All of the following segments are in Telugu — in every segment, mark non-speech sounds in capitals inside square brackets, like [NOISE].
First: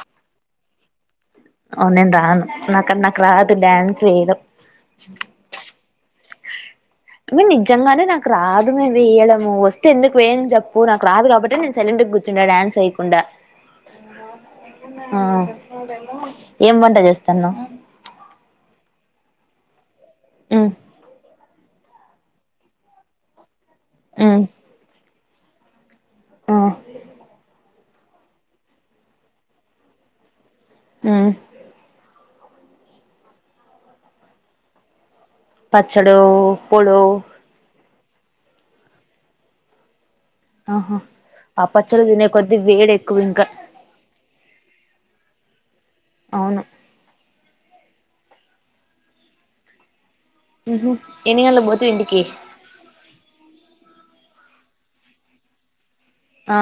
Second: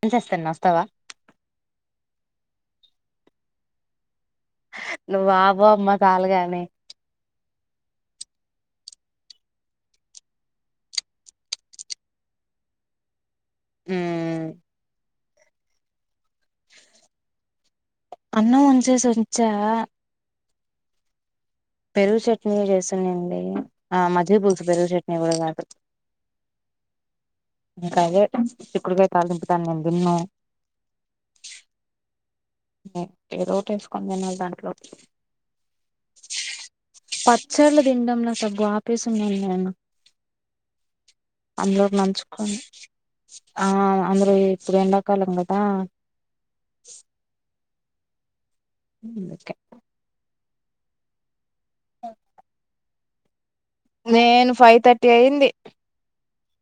డాన్స్ చేస్తున వస్తావా అ నేను రాను నాక నాకు రాదు డ్యాన్స్ వేయడం నువ్వు అపవామా సలుగాని నిజంగానే నాకు రాదుమే వేయడము వస్తే ఎందుకు వేయని చెప్పు నాకు రాదు కాబట్టి నేను సలెం కూర్చుండా డాన్స్ వేయకుండా [UNINTELLIGIBLE] ఆ ఏం వంట చేస్తాన్నావ అన్నం వంచేసి వచ్చా ఉమ్ పెరుగు చట్నీ చేస్తున్నాండి ఆ మజిక ఉమ్ పులుసు పెరుగు చెట్నీ మి ఉరు కధు ఆ ఇంకా అదే చిక్కుడుగాయ తాళింపు దాని నేను తిన్ను ఉమ్ ఏదోట వేసుకొని తినాలి దాంట్లో పచ్చడో పొళో తిండంలో తగ ఆపేసి న నేను ఆహా ఆ అందులోకి పచ్చలు తినే కొద్ద్దీ నంచుకొని వేడి ఎక్కువ ఇంకా ఆ అందరూ ఇప్పుడు ఎండకాలం కదా అవును ఒకే హు ఎన్ని అ పోత ఇంటికి నేను ఫైవ్ థర్టీ అయింది ఆ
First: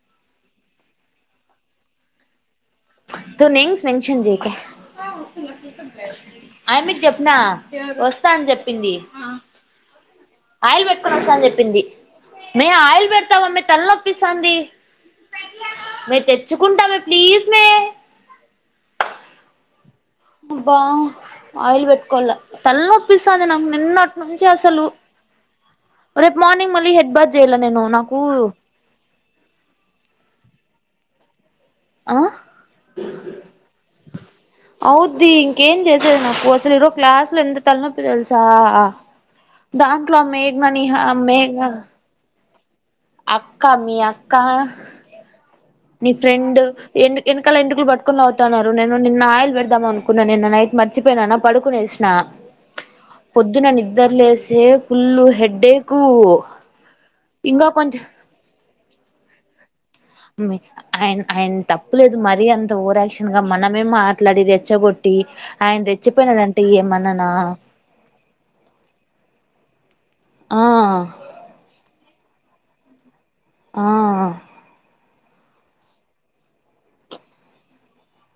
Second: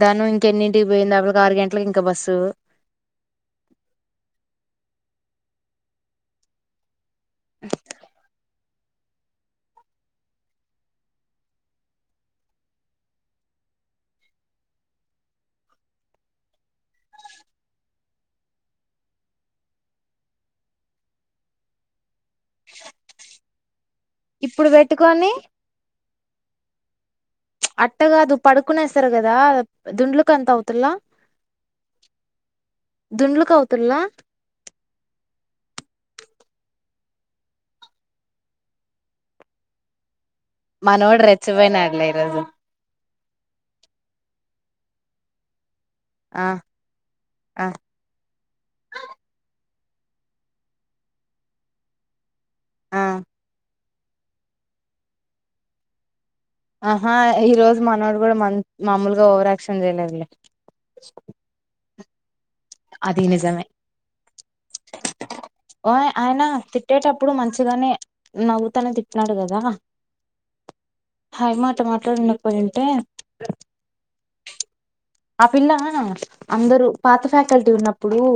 దాను ఇంకెన్నింటి పోయ్య అప్పటికి ఆరు గంటలకుకి ఇంకా బస్సు తూ నేమ్స్ మెంషన్ చేక అ నా వస్తా అని చెప్ప పిడి ఆయిల్ పెట్టుకుని వస్తా అని చెప్పింది మేము ఆయిల్ పెడతామ మ తల్నొ ప్పిస్తాంది మే తెచ్చుకుంటామే ప్లీజ్ మే అబ్బా ఆయిల్ బట్ తలనొప్పిస్తుంది నాకు నిన్నటి నుంచి ఇప్పుడు అసలు పెట్టుకొని రేపు మార్ మలీ హెడ్బాద్ చేయలా నేను నాకు అదా దుండ్లుకి అంత అవుతులా ఆ అవుతుల్లా అవుద్ది ఇంకేం చేసేది నాకుస ఇ క్లాస్ లో ఎంత తలనప్పు తెలుసా దాట్ లో మేఘనా నిహ మనోడు మేఘనా రెచ్చిపోయినాడులే ఈరోజు అక్క మీ అక్క నీ ఆ ఫ్రెండ్ ఎ వెనకాల ఆ ఎంటకలు పట్కుని అవుతున్నారు నేను నిన్న ఆయిల్ ద అనుకు నైట్ మరిచిపోయినన్న పడుకునేేసిన ఆ పొద్దున ని ఇద్దర లేసే ఫుల్ హెడేకు ఆహా ఈ రోజు మనోడు కూడా మంచి మామూలుగా ఓరాక్షన్ అ అయ తప్ప చెప్పులేదు మరీ అంత అది ఓరాక్షన్ గా నిజమే మనమే మాట్లాడి రెచ్చగొట్టి ఆయన ఓయ్ ఆయన రెచ్చిపోయినాడంటే ఏమన్నానా తిట్టేటప్పుడు మంచిగానే నవ్వుతానే తిట్టినాడు కదా ఆ పోయింటే ఆ ఆ పిల్లనా అందరుూ పాత ఫ్యాకల్టీ ఉన్నప్పు ఇప్పుడు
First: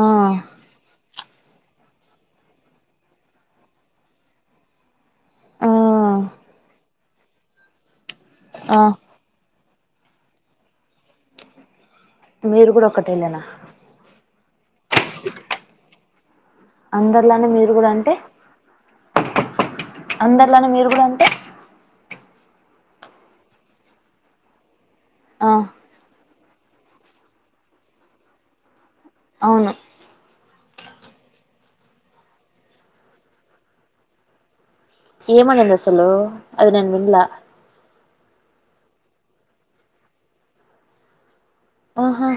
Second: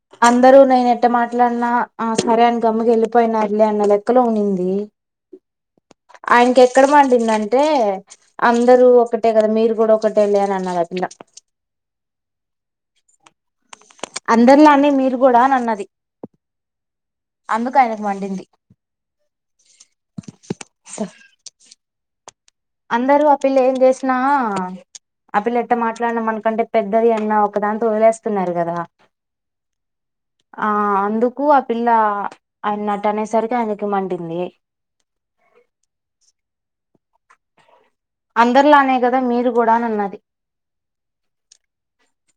ఆ అందరూ నైన అట్ట మాట్లాడినా ఆ సరే అయన గమ్మకి వెళ్ళిపోయినారు లే అన్న లెక్కలో ఉనింది ఆ ఆయనకి ఎక్కడ పండిందంటే ఆ అందరుూ ఒకటే కదా మీరు కుడ ఒకటే లే నన్నాదాపిల్ల మీరు కూడా ఒక్కటేలేనా అందరిలానే మీరు కూడా అనన్నది అందరిలానే మీరు కూడా అంటే మండింది అందరిలానే మీరు కూడా అంటే అందరూ ఆ పిల్ల ఏం చేసినా అ ఆ పిల్ల ఎట్ట మాట్లాడినా మన్ కంటే పెద్దది అన్నా ఒక దాంతో వదిలేస్తున్నారు కదా అవును ఆ అందుకు ఆ పిల్ల ఆయన్నట్ట అనేసరికి ఆయనకి మడింది ఏమనింది అసలు అది నేను వినలా అందరిలానే కదా మీరు కూడా అనన్నది ఆహా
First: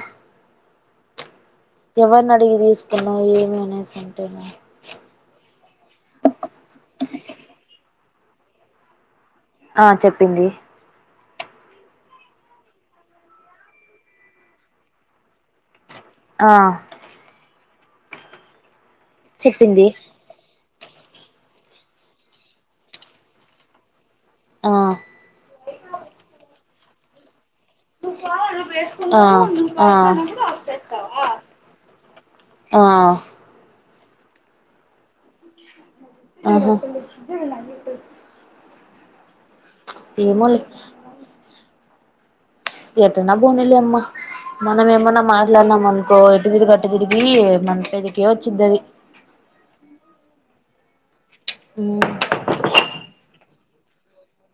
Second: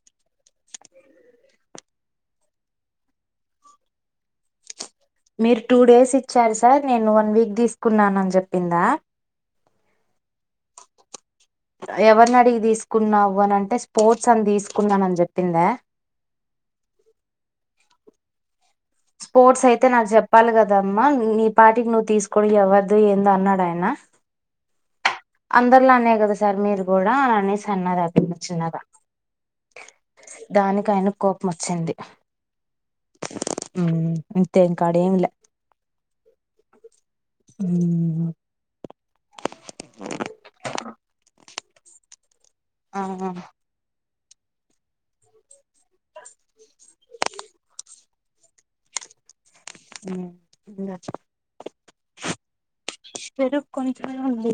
ఎవరిని అడిగి తీసుకున్నావ్ ఏమి అనేసి అంటేనా మీరు టూ డేస్ ఇచ్చారు సార్ నేను వన్ వీక్ తీసుకున్నాను అని చెప్పిందా ఆ చెప్పింది ఎవరిని అడిగి తీసుకున్నావు అని అంటే స్పోర్ట్స్ అని తీసుకున్నాను అని చెప్పిందా ఆ స్పోర్ట్స్ అయితే చెప్పింది నాకు చెప్పాలిగ దమ్మా నీ నీపాటికి నువ్వు తీసుకోని ఎవ్వదు ఏందో అన్నాడు ఆయన ఆ అందరిలానే కదా సార్ మీరు కూడా అనేస్ ఆ ఆ దానికి ఆయనకు కోపం వచ్చింది ఆ ఉమ్మ్ ఇంతే ఇంకాడేం లా ఆహో ఉమ్, ఏమోలే ఆ ఏటన్నా బోనీలే అమ్మ మనం ఏమన్నా మాట్లానాం మనుకో ఇటు తిరిగి అటు తిరిగి మన [UNINTELLIGIBLE] కే వచ్చిద్ది అది ఉమ్మ్ ఇంగా చ ఉమ్మ్ పెరుగు కొంచెమే ఉంది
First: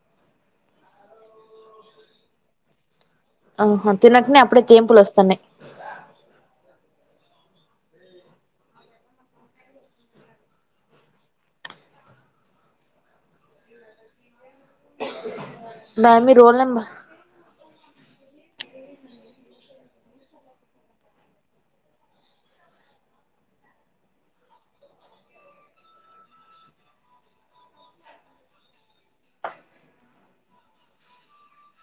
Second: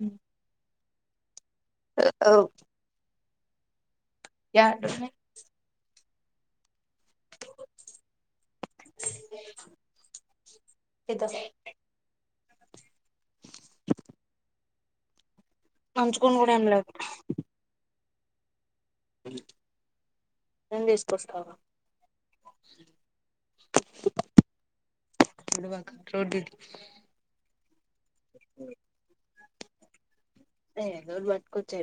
ఉమ్ ఆ ఎవ్ ఔ హ తినకనే అప్పుడే కేంపులొస్తన్నయి ఏదా దాని అంచుకోని మీద కూడా రోల్ ఏం లేదు నెంబర్ తీసుకొస్తావా రడ్ అ అట్చ్చ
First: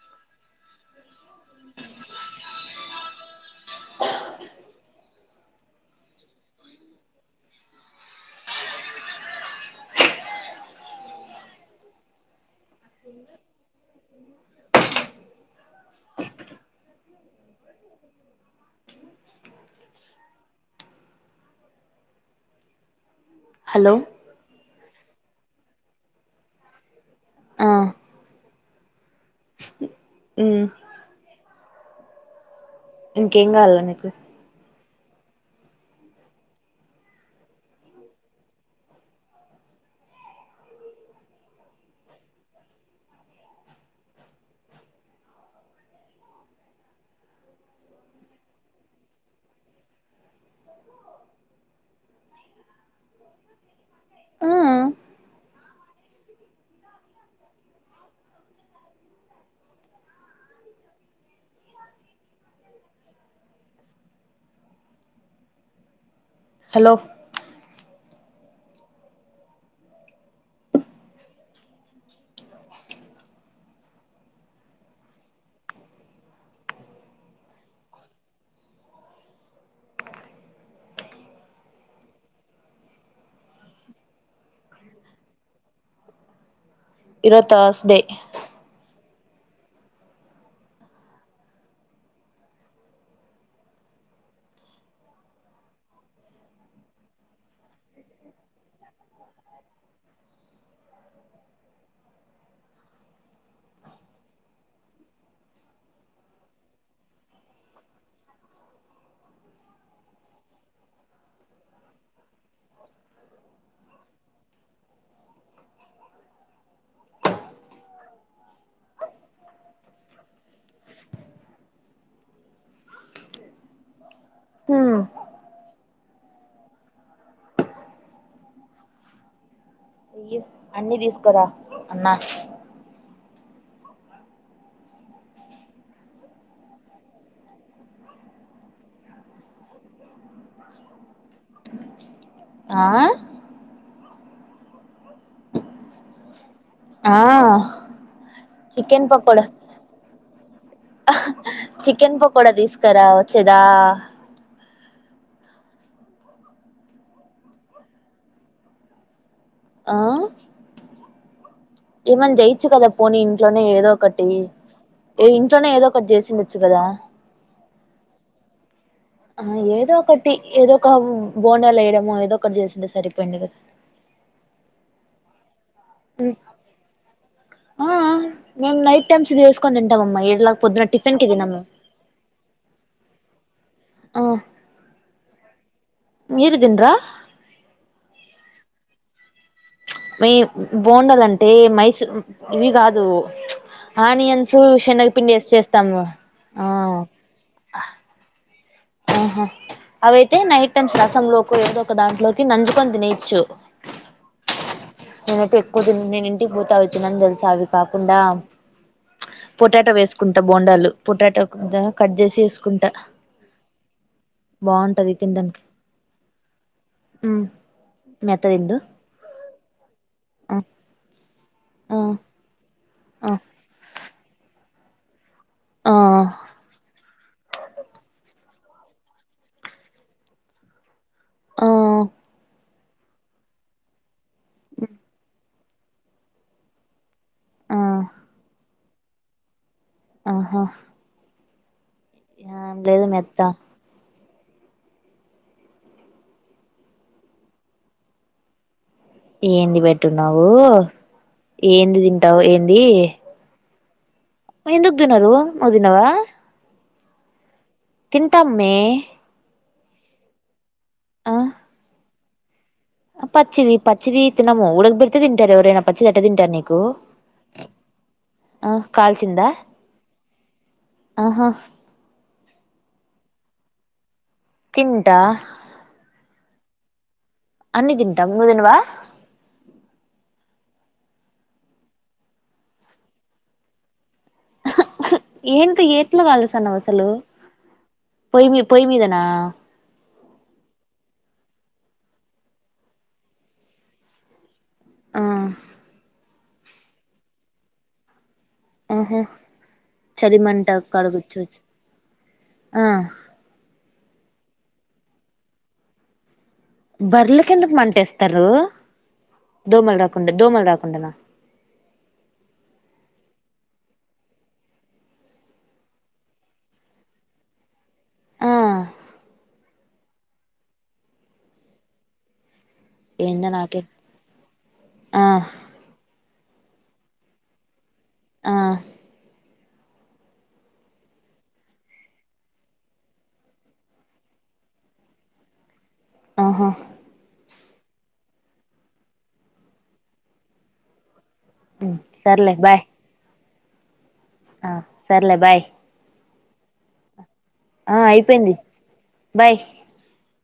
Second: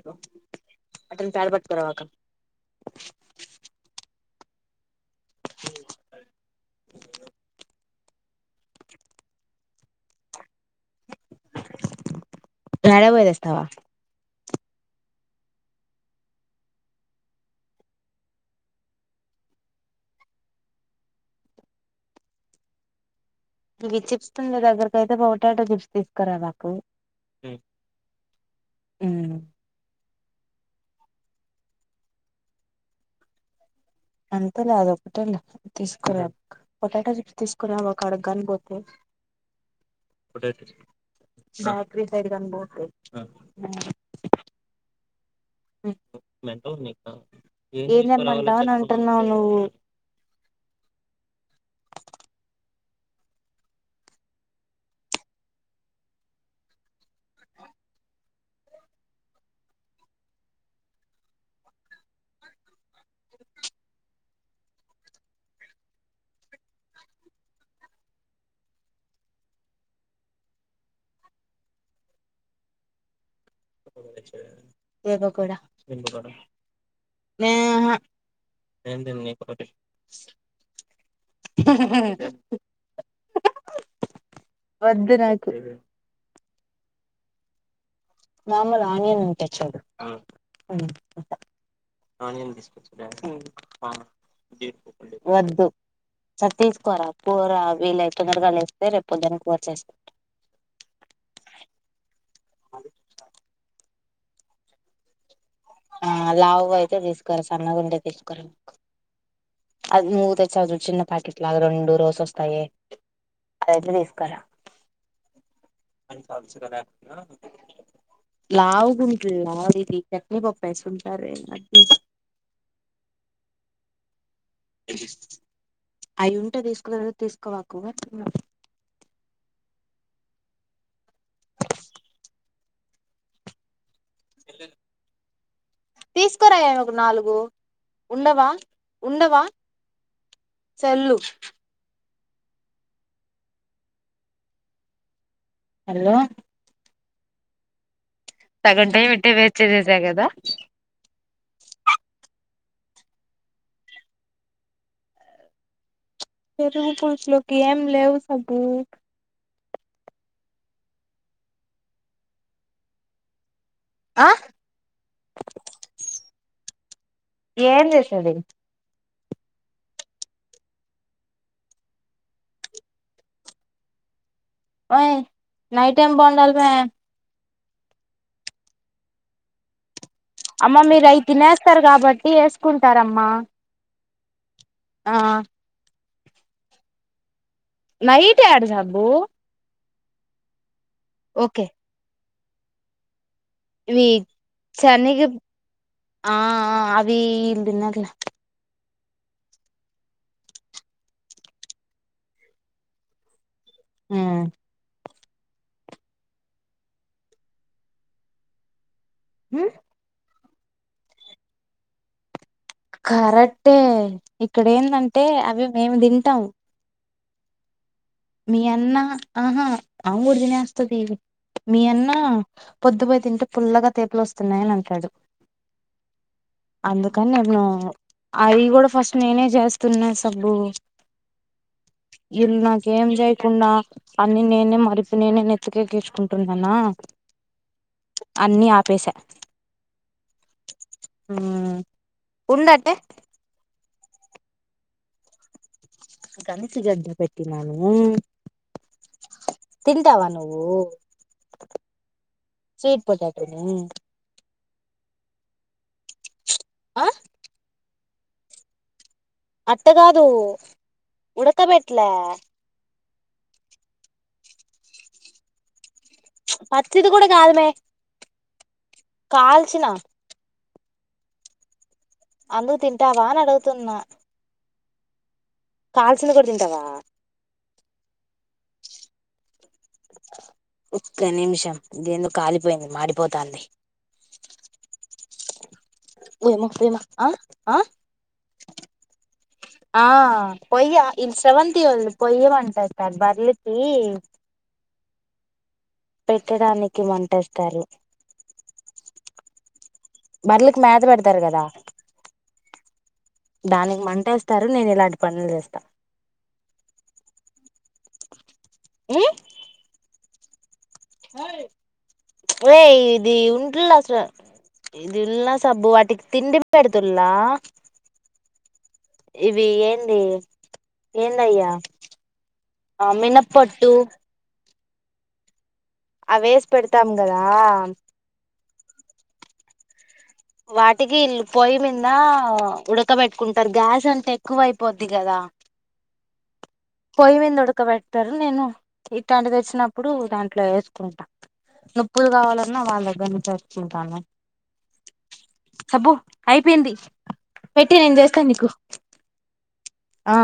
మటన్ పడ పట్ పవాక ఎడ పోయదస్తావా ఇ హలో వి చిప్స్ తంద దగ ఇయితే పొటాటో చిప్స్ తీసుకురా మాకు ఆ హా మ్మ్ ఇంకేం కావాల నకు అంతలే అద తీసుకు రా పొటాటో చిప్స్ తీసుకు ఒక అడని పోతే బ సైడ్ కనితే మంట అంటున్నావు నువ్వు హలో ఏ కూడా ఆహా వద్దు నాకు ఇరో తర్స్ డే మామూలు ఆనియన్ ఉంటాయి చూడు వద్దు సరే తీసుకోర కూర వీళ్లై తొందరగాలు వస్తే రే పొద్దున్న కూర చేస్త అహా ఆ లావు అయితే తీసుకుర సన్నగుంటె తీసుకోరకు అది మూ తె చవదు చిన్న ప్యాకెట్ లాగా రెండు రోజ వస్తాయ అద తీసుకుారా లావుంటుందిలాది చట్నీ పప్పేంటారు అయి ఉంటే తీసుకున్న తీసుకోవకుగా అన్నీ తీసుకురా అన్నా తీసుకురామ ఒక నాలుగు ఉండవా ఉండవా చెల్లు ఆ హలో ఆ తగంటా చికెన్ ఏ వింటే పకోడా వేచ్చే చేసా కదా చికెన్ పకోడా తీసుకురా వచ్చేదా ఫరు పకి ఎం లేవు సబు ఆ ఏవ జయిించు కదా పోనీంటో ఏదో ఒకటి ఆ ఏ ఇంట్లోనే ఏదో ఒకటి చేసింది వచ్చకదా ఏం చేసేది ఆ ఏదో ఒకటి ఏదో ఒక బోనాలు వేయడము ఏదో ఒకటి చేసిందిే సరిపోయిందిడు కదా యి్ నైట్ టైం బాగుండాలి మే ఆ మేం నైట్ టైమ్స్ది వేసుకోందండి అమ్మ మీరు అయి తినేస్తారు కాబట్టి వేసుకుంటార అమ్మా మా ఆ ఆహా మీరుదన్రా మహతే అడుజబు మ బోండాలంటే మైసూర్ ఇవి కాదు ఇవి ఆనియన్స్ శనగ శనగపిండి వేసి చేస్తాము ఆ అవి ఈళ్ళు తినర్లే ఆహా అవైతే నైట్ టైం రసంలోకి ఏదో ఒక దాంట్లోకి నంజుకొని తినేచ్చు ఉ నేనైతే ఎక్కువ తి నేను ఇంటికి పోతే అవి తినను తెలుసా అవి కాకుండా పొటాటో వేసుకుం ప బోండాలు పొటాటో కట్ చేసి వేసుకుంటా కరెట్ ఇక్కడ బాగుంటది ఎందంటే అవి మేము తింటాం ఉ మీ అన్నా ఆహా ఆమ్ కూడ ఆ తినేస్తది మీ ఆ అన్నా పొద్దు పోయి తింటే ఆ పుల్లగా తేపులు వస్తున్నాయి ఆ టడు ఆ అందుకని నేను అవి కూడా ఫస్ట్ నేనే చేస్తున్నా సుబ్బు ఆ [UNINTELLIGIBLE] ఏం చేయకుండా అన్ని నేనే మరిపి నేనే నెత్తికెకిచుకుంటునాన ఆ అన్ని ఆ పేస ఆహా ఆ ఆ లేదు మెత్త గన్సీ గడ్డ పెట్టి తినను ఏంది పెట్టున్నావు ఏంది తింటావు ఏంది స్వీట్ పొటాటోని ఎందుకు దినరు నువ్ దినవా ఆ తింటాం మే అట్ట కాదు ఉడక బెట్లా పచ్చిది పచ్చిది తిన్నము ఉడక పెడితే తింటారు ఎవరైన పచ్చిది ఎట్ట తింటారు నీకు పచ్చిది కూడా కాదుమే అ కాల్సింద కాల్చిన ఆహా అందుకు తింటావా అని అడుగుతున్నా తింటా కాల్సింది కూడా తింటావా అన్ని తింటాం నువ్వు తినవా ఒక్క నిమిషం ఇదేందో కాలిపోయింది, మాడిపోతాంది ఏన్ ఏట్ల ఓయమ్మ ఓయమ్మ కాలుస్తానవసలు ఆ ఆ పొయ్యి మీద్ పొయ్యి మీదనా ఆ పొయ్య ఈమ్ శ్రవంతి వోల్ది పొయ్యమంటెతాన్రూ బర్లికి ఆ పెట్టడానికి మంటెస్తారు ఆహా చలిమంట బర్లకు మేత పెడతారు కడగచ్చు కదా ఆ దానికి మంటేస్తారు నేను ఇలాంటి పనులు చేస్తా బర్లేకెందుకు మంటేస్తారు దోమల్రా కుండా దోమ్ అడా ఏయ్ ఇది ఉంటలే అసలు ప్చ్ ఇదుల సబ్బు వాటికి తిండి పెడతుల ఆ ఇవి ఏంది ఏందయ్యా ఆ ఏందో నాకే మినపట్టు ఆ అవేస్ పెడతాం కదా ఆ వాటికి వీల్ పొయ్యి మింద ఉడకబెట్టుకుంటారు. గ్యాస్ అంతా ఎక్కువైపోద్ది కదా ఆహా పొయ్యి మీద ఉడకబెడతారు నేను ఇట్లాంటిది వచ్చినప్పుడు దాంట్లో వేసుకుంటా. నొప్పులు సర్లే కావాలన్నా బాయ్ వాళ్ళ దగ్గర [UNINTELLIGIBLE] చింతానే ఆ సరలే బాయ్ అయిపోయింది పెట్టి ఆ నేను చేస్తాను అయిపోయింది నీకు బాయ్ ఆ